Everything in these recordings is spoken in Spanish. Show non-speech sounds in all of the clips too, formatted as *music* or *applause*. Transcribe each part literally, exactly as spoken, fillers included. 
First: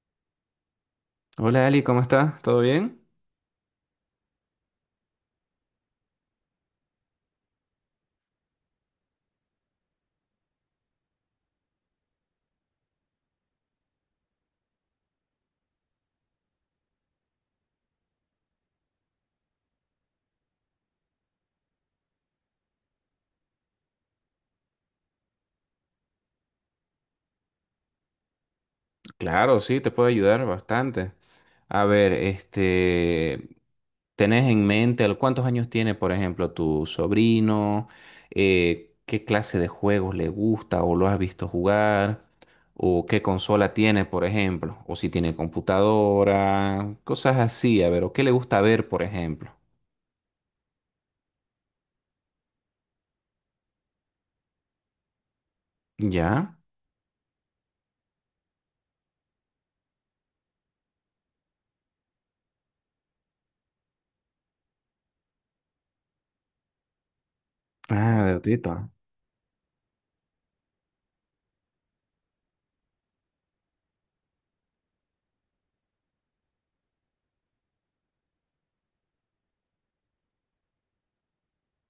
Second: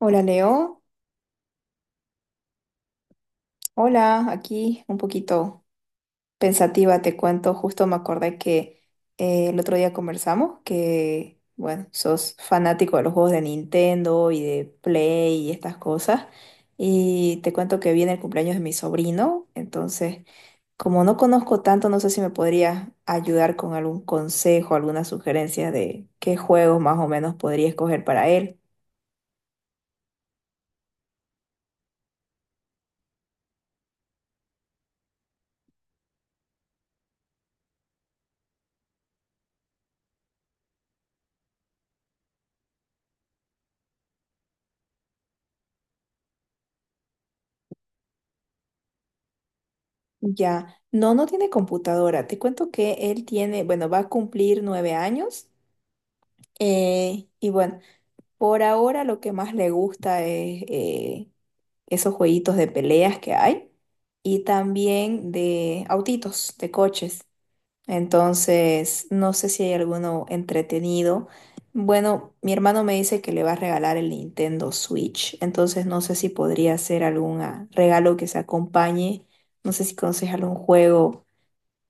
Hola Leo, Hola Ali, ¿cómo estás? ¿Todo bien? hola, aquí un poquito pensativa te cuento. Justo me acordé que eh, el otro día conversamos que, bueno, sos fanático de los juegos de Nintendo y de Play y estas cosas, y te cuento que viene el cumpleaños de mi sobrino. Entonces, como no conozco tanto, no sé si me podrías ayudar con algún consejo, alguna sugerencia de qué juegos más o menos podría escoger para él. Claro, sí, te puedo ayudar bastante. A ver, este, ¿tenés en mente al- cuántos años tiene, por ejemplo, tu sobrino? Eh, ¿qué clase de juegos le gusta o lo has visto jugar? ¿O qué consola tiene, por ejemplo? ¿O si tiene computadora? Cosas así, a ver, ¿o qué le gusta ver, por ejemplo? Ya, no, no tiene computadora. Te cuento que él tiene, bueno, va a cumplir nueve años. ¿Ya? Eh, y bueno, por ahora lo que más le gusta es eh, esos jueguitos de peleas que hay, y también de autitos, de coches. Ah, de Tito. Entonces, no sé si hay alguno entretenido. Bueno, mi hermano me dice que le va a regalar el Nintendo Switch, entonces no sé si podría ser algún ah, regalo que se acompañe. No sé si conoces algún juego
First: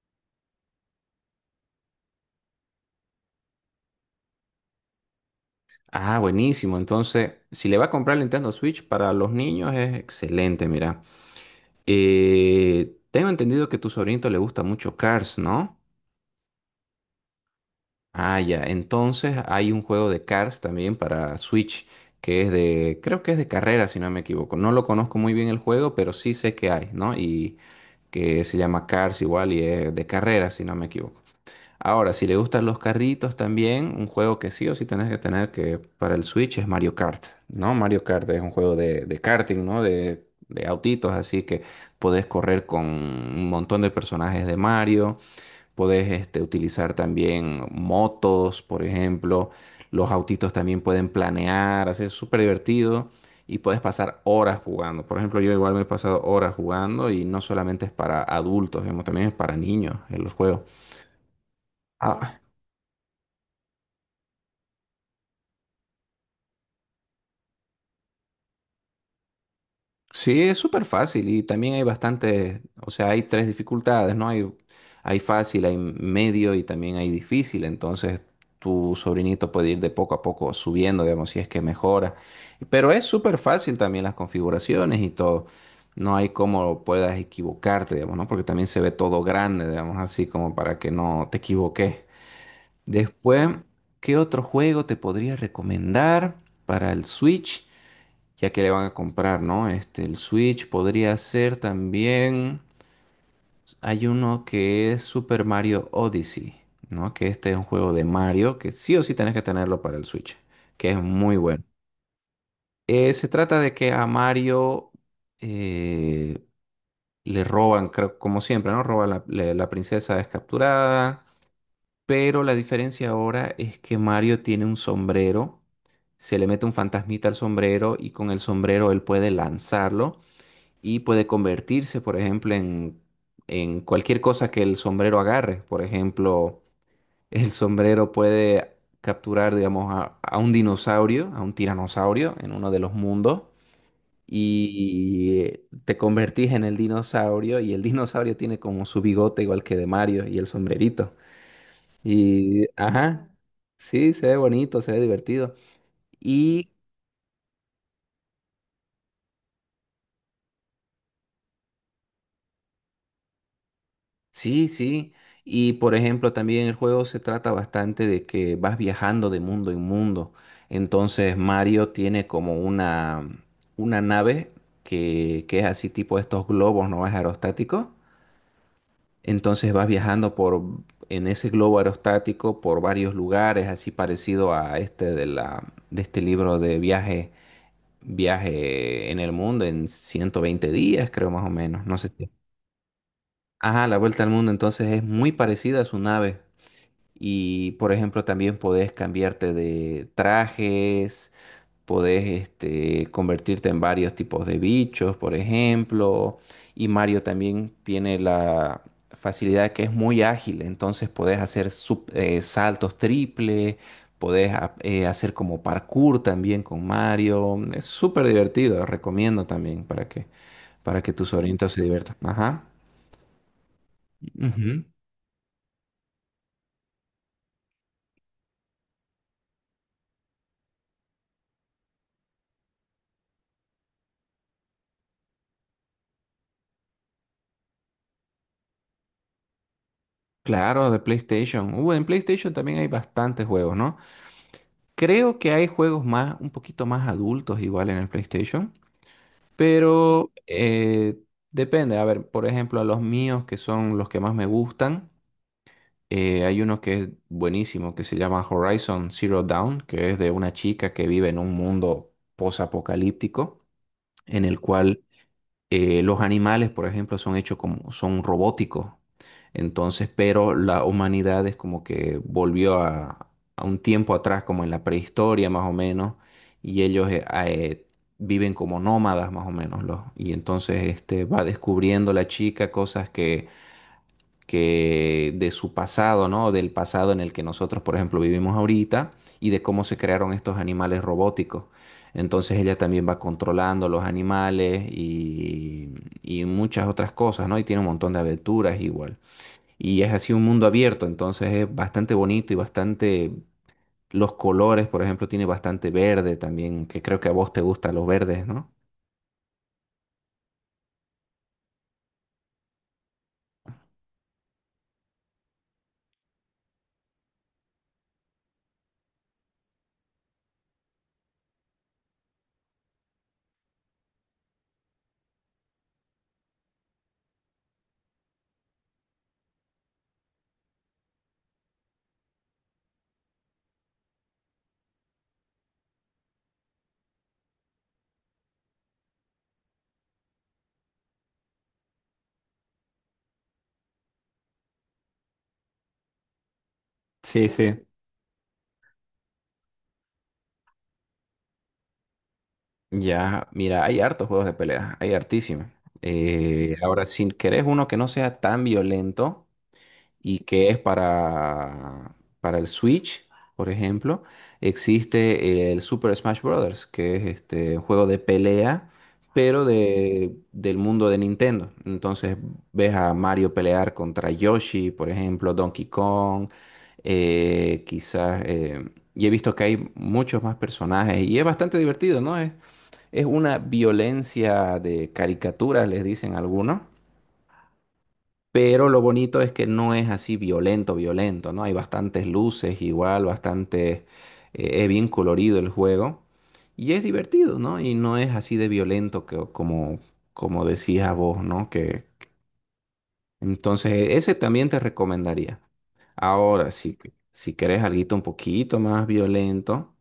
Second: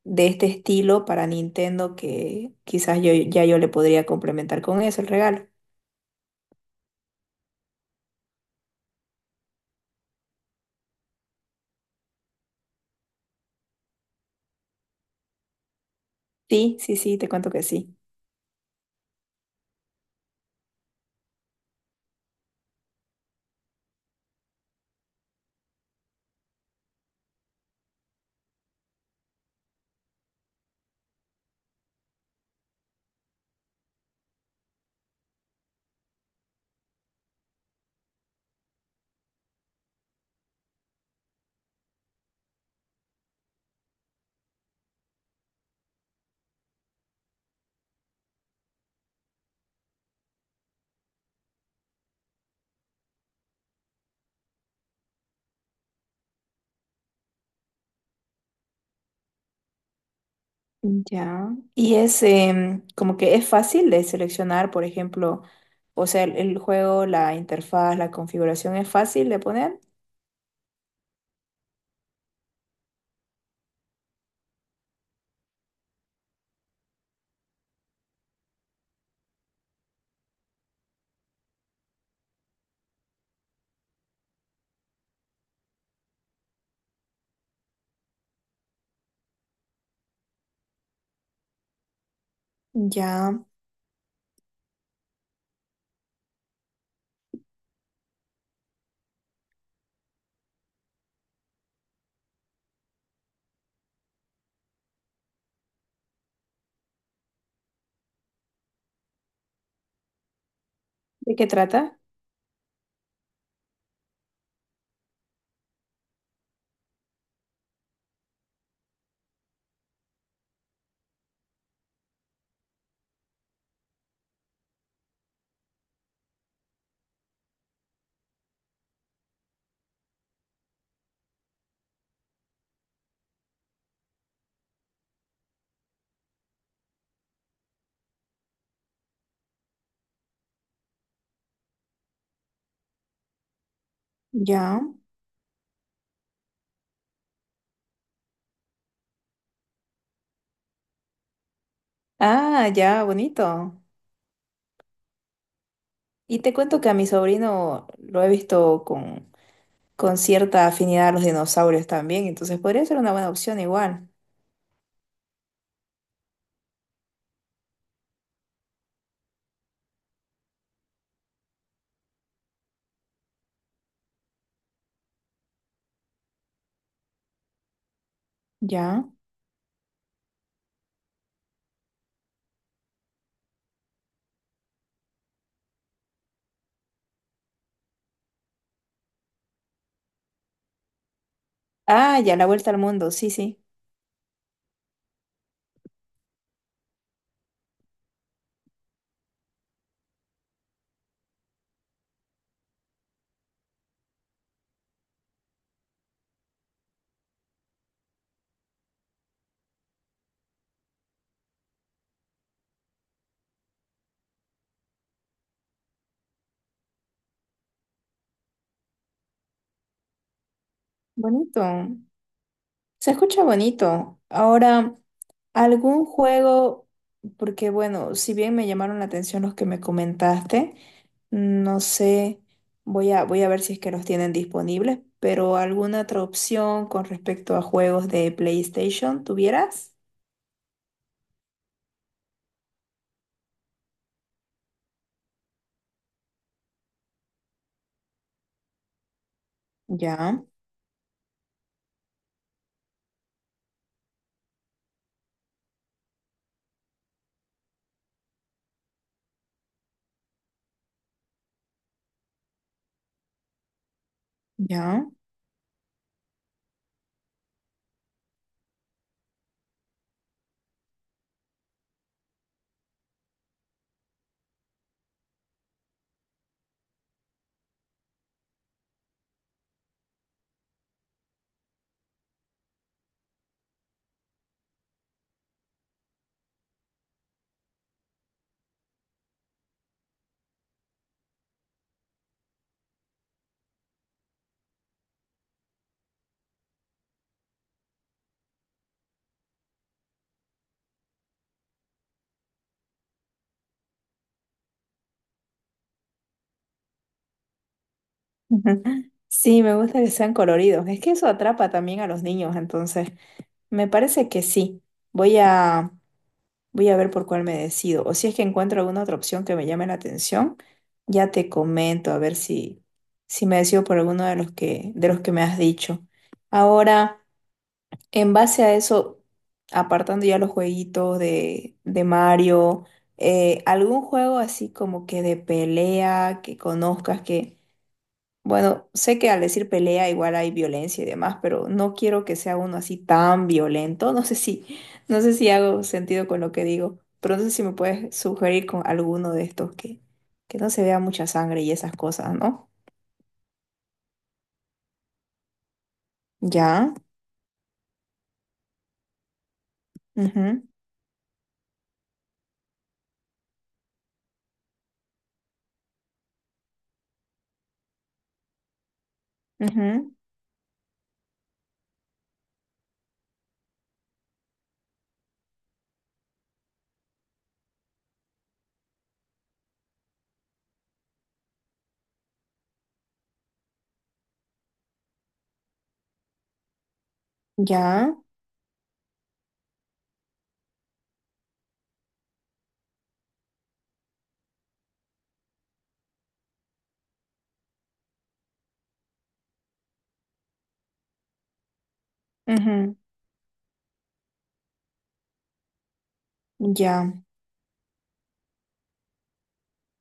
de este estilo para Nintendo que quizás yo ya yo le podría complementar con eso el regalo. Ah, buenísimo. Entonces, si le va a comprar el Nintendo Switch para los niños es excelente, mira. Eh, tengo entendido que a tu sobrinito le gusta mucho Cars, ¿no? Sí, sí, sí, te cuento que sí. Ah, ya. Entonces hay un juego de Cars también para Switch que es de, creo que es de carrera, si no me equivoco. No lo conozco muy bien el juego, pero sí sé que hay, ¿no? Y que se llama Cars igual y es de carrera, si no me equivoco. Ahora, si le gustan los carritos también, un juego que sí o sí tenés que tener que para el Switch es Mario Kart, ¿no? Mario Kart es un juego de, de karting, ¿no? De, de autitos, así que podés correr con un montón de personajes de Mario, podés este, utilizar también motos, por ejemplo, los autitos también pueden planear, así es súper divertido y puedes pasar horas jugando. Por ejemplo, yo igual me he pasado horas jugando y no solamente es para adultos, digamos, también es para niños en los juegos. Ya. Y es Ah. em, como que es fácil de seleccionar, por ejemplo. O sea, el, el juego, la interfaz, la configuración es fácil de poner. Sí, es súper fácil y también hay bastantes, o sea, hay tres dificultades, ¿no? Hay, hay fácil, hay medio y también hay difícil, entonces tu sobrinito puede ir de poco a poco subiendo, digamos, si es que mejora. Pero es súper fácil también las configuraciones y todo. No hay cómo puedas equivocarte, digamos, ¿no? Porque también se ve todo grande, digamos, así como para que no te equivoques. Ya. Después, ¿qué otro juego te podría recomendar para el Switch, ya que le van a comprar, ¿no? Este, el Switch podría ser también. Hay uno que es Super Mario Odyssey, ¿no? Que este es un juego de Mario que sí o sí tenés que tenerlo para el Switch, que es muy ¿De qué bueno. trata? Eh, se trata de que a Mario eh, le roban, creo, como siempre, ¿no? Roban la, le- la princesa es capturada, pero la diferencia ahora es que Mario tiene un sombrero, se le mete un fantasmita al sombrero y con el sombrero él puede lanzarlo y puede convertirse, por ejemplo, en, en cualquier cosa que el sombrero agarre. Por ejemplo, *laughs* el sombrero puede capturar, digamos, a, a un dinosaurio, a un tiranosaurio en uno de los mundos. Ya. Y te convertís en el dinosaurio y el dinosaurio tiene como su bigote igual que de Mario y el sombrerito. Y, Ah, ya, ajá, bonito. sí, se ve bonito, se ve divertido. Y te Y cuento que a mi sobrino lo he visto con, con cierta afinidad a los dinosaurios también, entonces podría ser una buena opción igual. sí, sí. Y, por ejemplo, también el juego se trata bastante de que vas viajando de mundo en mundo. Entonces Mario tiene como una, una nave que, que es así tipo estos globos, ¿no? Es aerostático. Ya. Entonces vas viajando por en ese globo aerostático por varios lugares, así parecido a este de la, de este libro de viaje, viaje en el mundo en ciento veinte días, creo más o menos. No sé Ah, si. ya, la vuelta al mundo, sí, sí. Ajá, la vuelta al mundo, entonces es muy parecida a su nave. Y, por ejemplo, también podés cambiarte de trajes, podés este, convertirte en varios tipos de bichos, por ejemplo. Y Mario también tiene la facilidad que es muy ágil, entonces podés hacer sup- eh, saltos triple, podés a- eh, hacer como parkour también con Mario. Es súper divertido, recomiendo también para que, para que tus Bonito. sobrinitos se diviertan. Ajá. Se escucha bonito. Ujú. Ahora, algún juego, porque bueno, si bien me llamaron la atención los que me comentaste, no sé, voy a, voy a ver si es que los tienen disponibles, pero alguna otra opción con respecto a juegos de PlayStation, ¿tuvieras? Claro, de PlayStation. Uh, en PlayStation también hay bastantes juegos, ¿no? Creo que hay juegos más, un poquito más adultos igual en el PlayStation, pero Ya, eh, depende. A ver, por ejemplo, a los míos que son los que más me gustan, eh, hay uno que es buenísimo, que se llama Horizon Zero Dawn, que es de una chica que vive en un mundo posapocalíptico, en el cual ya. eh, los animales, por ejemplo, son hechos como, son robóticos. Entonces, pero la humanidad es como que volvió a, a un tiempo atrás, como en la prehistoria más o menos, y ellos eh, ah, eh, viven como nómadas más o menos, los, y entonces este, va descubriendo la chica cosas que que de su pasado, ¿no? Del pasado en el que nosotros, por ejemplo, vivimos ahorita y de cómo se crearon estos animales robóticos. Entonces ella también va controlando los animales y, y muchas otras cosas, ¿no? Y tiene un montón de aventuras igual. Y es así un mundo abierto, entonces es bastante bonito y bastante. Los colores, por ejemplo, tiene bastante verde también, que creo que a vos te gustan los verdes, ¿no? *laughs* Sí, me gusta que sean coloridos. Es que eso atrapa también a los niños, entonces me parece que sí. Voy a Voy a ver por cuál me decido. O si es que encuentro alguna otra opción que me llame la atención, ya te comento a ver si, si me decido por alguno de los que, de los que me has dicho. Ahora, en base a eso, apartando ya los jueguitos de, de Mario, eh, ¿algún juego así como que de pelea que conozcas? Bueno, sé que al decir pelea igual hay violencia y demás, pero no quiero que sea uno así tan violento. No sé si, *laughs* no sé si hago sentido con lo que digo, pero no Sí, sé si me sí. puedes sugerir con alguno de estos que, que no se vea mucha sangre y esas cosas, ¿no? Ya, mira, hay hartos juegos de pelea, hay hartísimos. Eh, Ya, Ahora, si querés uno que no sea tan violento y ujú, que es para, para, el Switch, por ejemplo, existe el Super Smash Bros., que es este un juego de pelea, pero ujú, de, del mundo de Nintendo. Entonces, ves a Mario pelear contra Yoshi, por ejemplo, Donkey Kong, eh, quizás, eh, y he visto que hay muchos más personajes y es bastante divertido, ¿no? Es una violencia de caricaturas, les dicen algunos, ya, pero lo bonito es que no es así violento, violento, ¿no? Hay bastantes luces igual, bastante, eh, es bien colorido el juego y es divertido, ¿no? Y no es así de violento que, como, como decías vos, ¿no? Que ujú, entonces ese también te recomendaría. Ahora, si, ya. si querés alguito un poquito más violento,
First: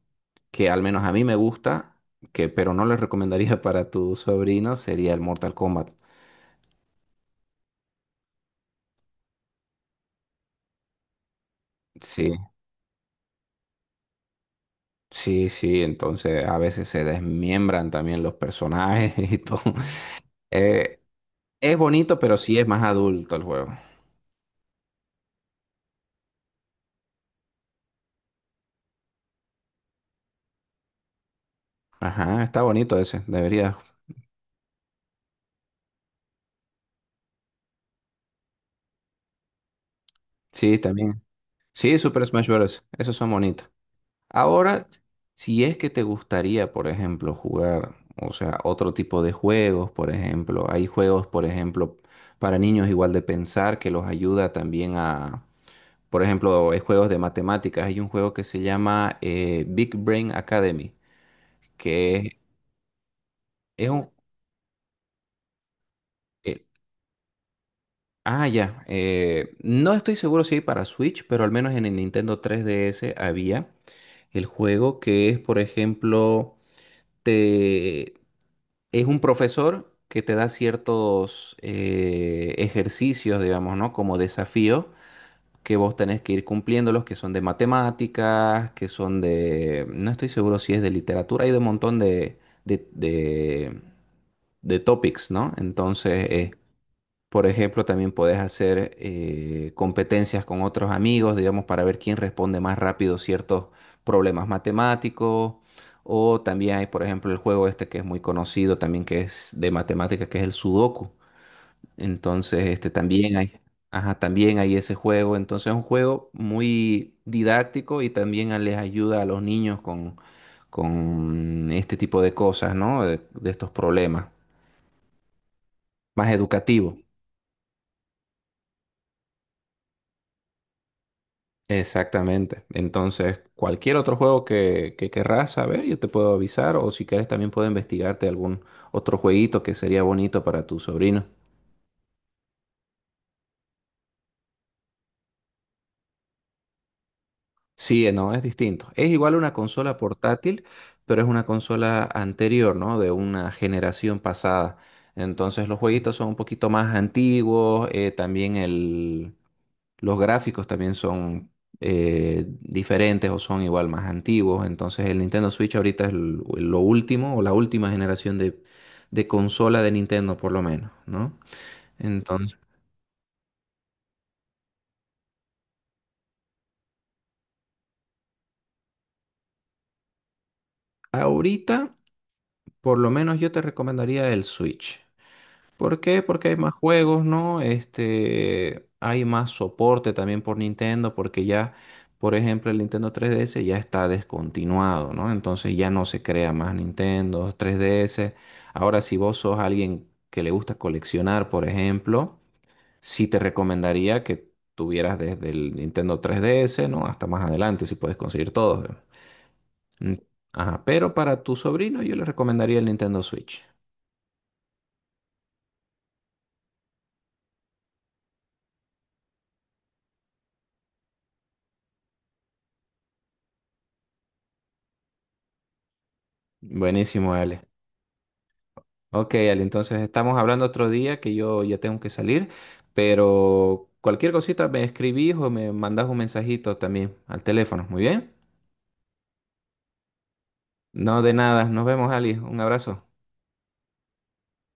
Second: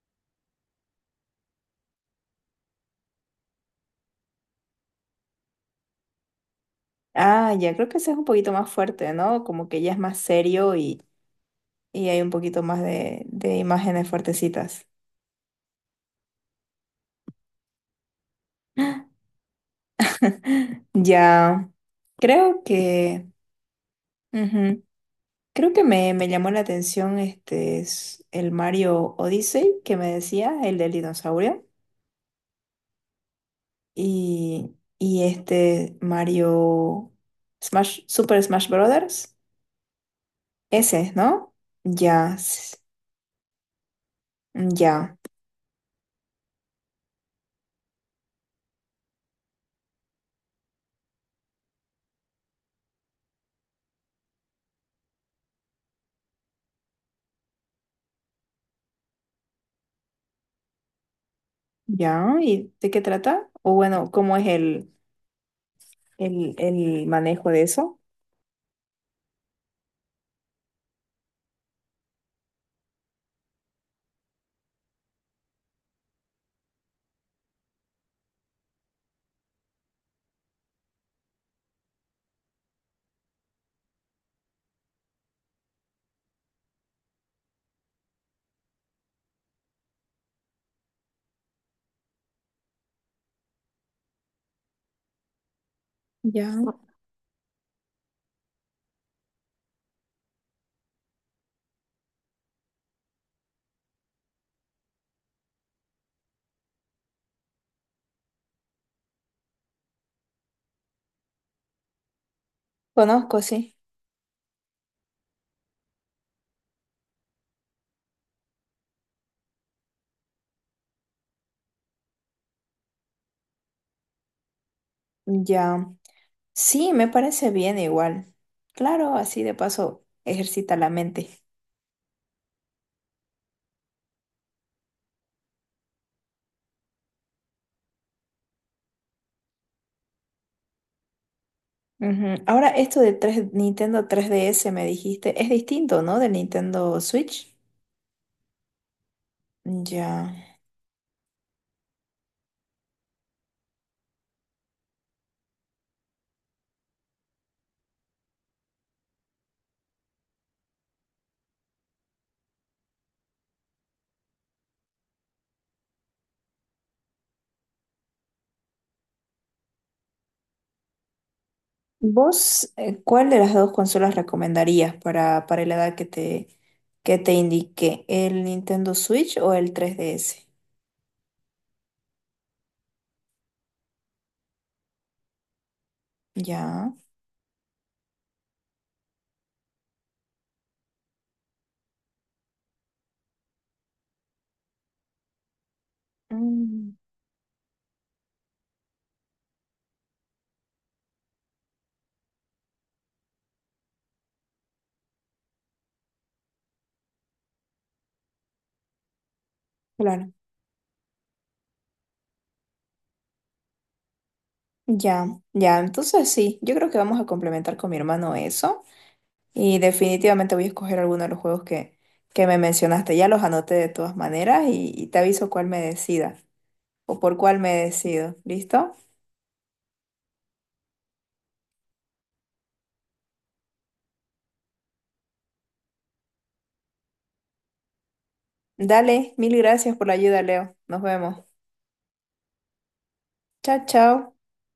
que al menos a mí me gusta, que, pero no les recomendaría *laughs* para tu sobrino, sería el Mortal Kombat. Ah, ya, creo que ese es un poquito más fuerte, ¿no? Como que ya es más serio, y, y hay un Sí, poquito más de, de imágenes fuertecitas. sí, sí, entonces a veces se desmiembran también los personajes *laughs* y todo. *laughs* Eh, Ya, es bonito, pero sí creo es más que. adulto el juego. Ujú. Creo que me, me llamó la atención este es el Mario Odyssey que me decía, el del dinosaurio, Ajá, está bonito ese, debería. y, y este Mario Smash, Super Smash Brothers. Sí, Ese, también. ¿no? Sí, Super Ya, Smash s- Bros. Esos son bonitos. Ahora, ya, si es que te gustaría, por ejemplo, jugar, o sea, otro tipo de juegos, por ejemplo, hay juegos, por ejemplo, para niños igual de pensar que los ayuda también a, por ejemplo, hay juegos de matemáticas, hay un juego que se llama eh, Big Brain Academy, que es, ya. ¿Y de qué trata? O es un, bueno, ¿cómo es el, el, eh, el manejo de eso? ah, ya, eh, no estoy seguro si hay para Switch, pero al menos en el Nintendo tres D S había el juego que es, por ejemplo, te es un profesor que te da ciertos eh, ejercicios, digamos, ¿no? Como desafíos que vos tenés que ir cumpliéndolos, que son de matemáticas, que son de, no estoy seguro si es de literatura, hay de un montón de, de, de, de topics, ¿no? Entonces, eh, Ya. por ejemplo, también podés hacer eh, competencias con otros amigos, digamos, para ver quién responde más rápido ciertos problemas matemáticos. O también hay, por ejemplo, el juego este que es muy conocido también, que es de matemáticas, que es el Sudoku. Entonces, este también Conozco, hay, sí. ajá, también hay ese juego. Entonces, es un juego muy didáctico y también a- les ayuda a los niños con, con este tipo de cosas, ¿no? De, de estos problemas, Ya. más Sí, educativo. me parece bien igual. Claro, así de paso ejercita la mente. Exactamente. Entonces, cualquier otro juego que, que querrás saber, yo te puedo avisar, o si quieres también puedo investigarte algún otro jueguito que sería bonito para tu sobrino. Ujú. Ahora, esto de tres Nintendo tres D S me dijiste, es distinto, ¿no? Del Nintendo Switch. Sí, eh, no, es distinto. Es igual una consola Ya. portátil, pero es una consola anterior, ¿no? De una generación pasada. Entonces los jueguitos son un poquito más antiguos, eh, también el, los gráficos también son eh, diferentes o son igual más antiguos. Entonces el Nintendo Switch ahorita es l- lo último o la última generación de, de consola de Nintendo por lo menos, ¿no? Entonces, ¿Vos eh, cuál de las dos consolas recomendarías para, para la edad que te, que te indiqué? ¿El Nintendo Switch o el tres D S? ahorita por lo menos yo te recomendaría el Switch. ¿Por qué? Porque hay más Ya. juegos, ¿no? Este, hay más soporte también por Nintendo, porque ya, por ejemplo, el Nintendo tres D S ya está descontinuado, ¿no? Entonces ya no se crea más Mm, Nintendo tres D S. Ahora, si vos sos alguien que le gusta coleccionar, por ejemplo, sí te recomendaría que tuvieras desde el Nintendo tres D S, ¿no? Hasta más adelante, si puedes conseguir todos. Mm. claro. Ajá, pero para tu sobrino yo le recomendaría el Nintendo Switch. Ya, ya. Entonces sí, yo creo que vamos a complementar con mi hermano eso. Y definitivamente voy a escoger alguno de los juegos que, que me mencionaste. Ya los anoté de todas maneras y y te aviso cuál me decida. O Buenísimo, por cuál Ale. me decido. ¿Listo? Ok, Ale, entonces estamos hablando otro día que yo ya tengo que salir, pero cualquier cosita me escribís o me mandás un mensajito también al teléfono, ¿muy bien? Dale, mil gracias por la ayuda, Leo. Nos No, de vemos. nada, nos vemos, Ali, un abrazo. Chao, chao.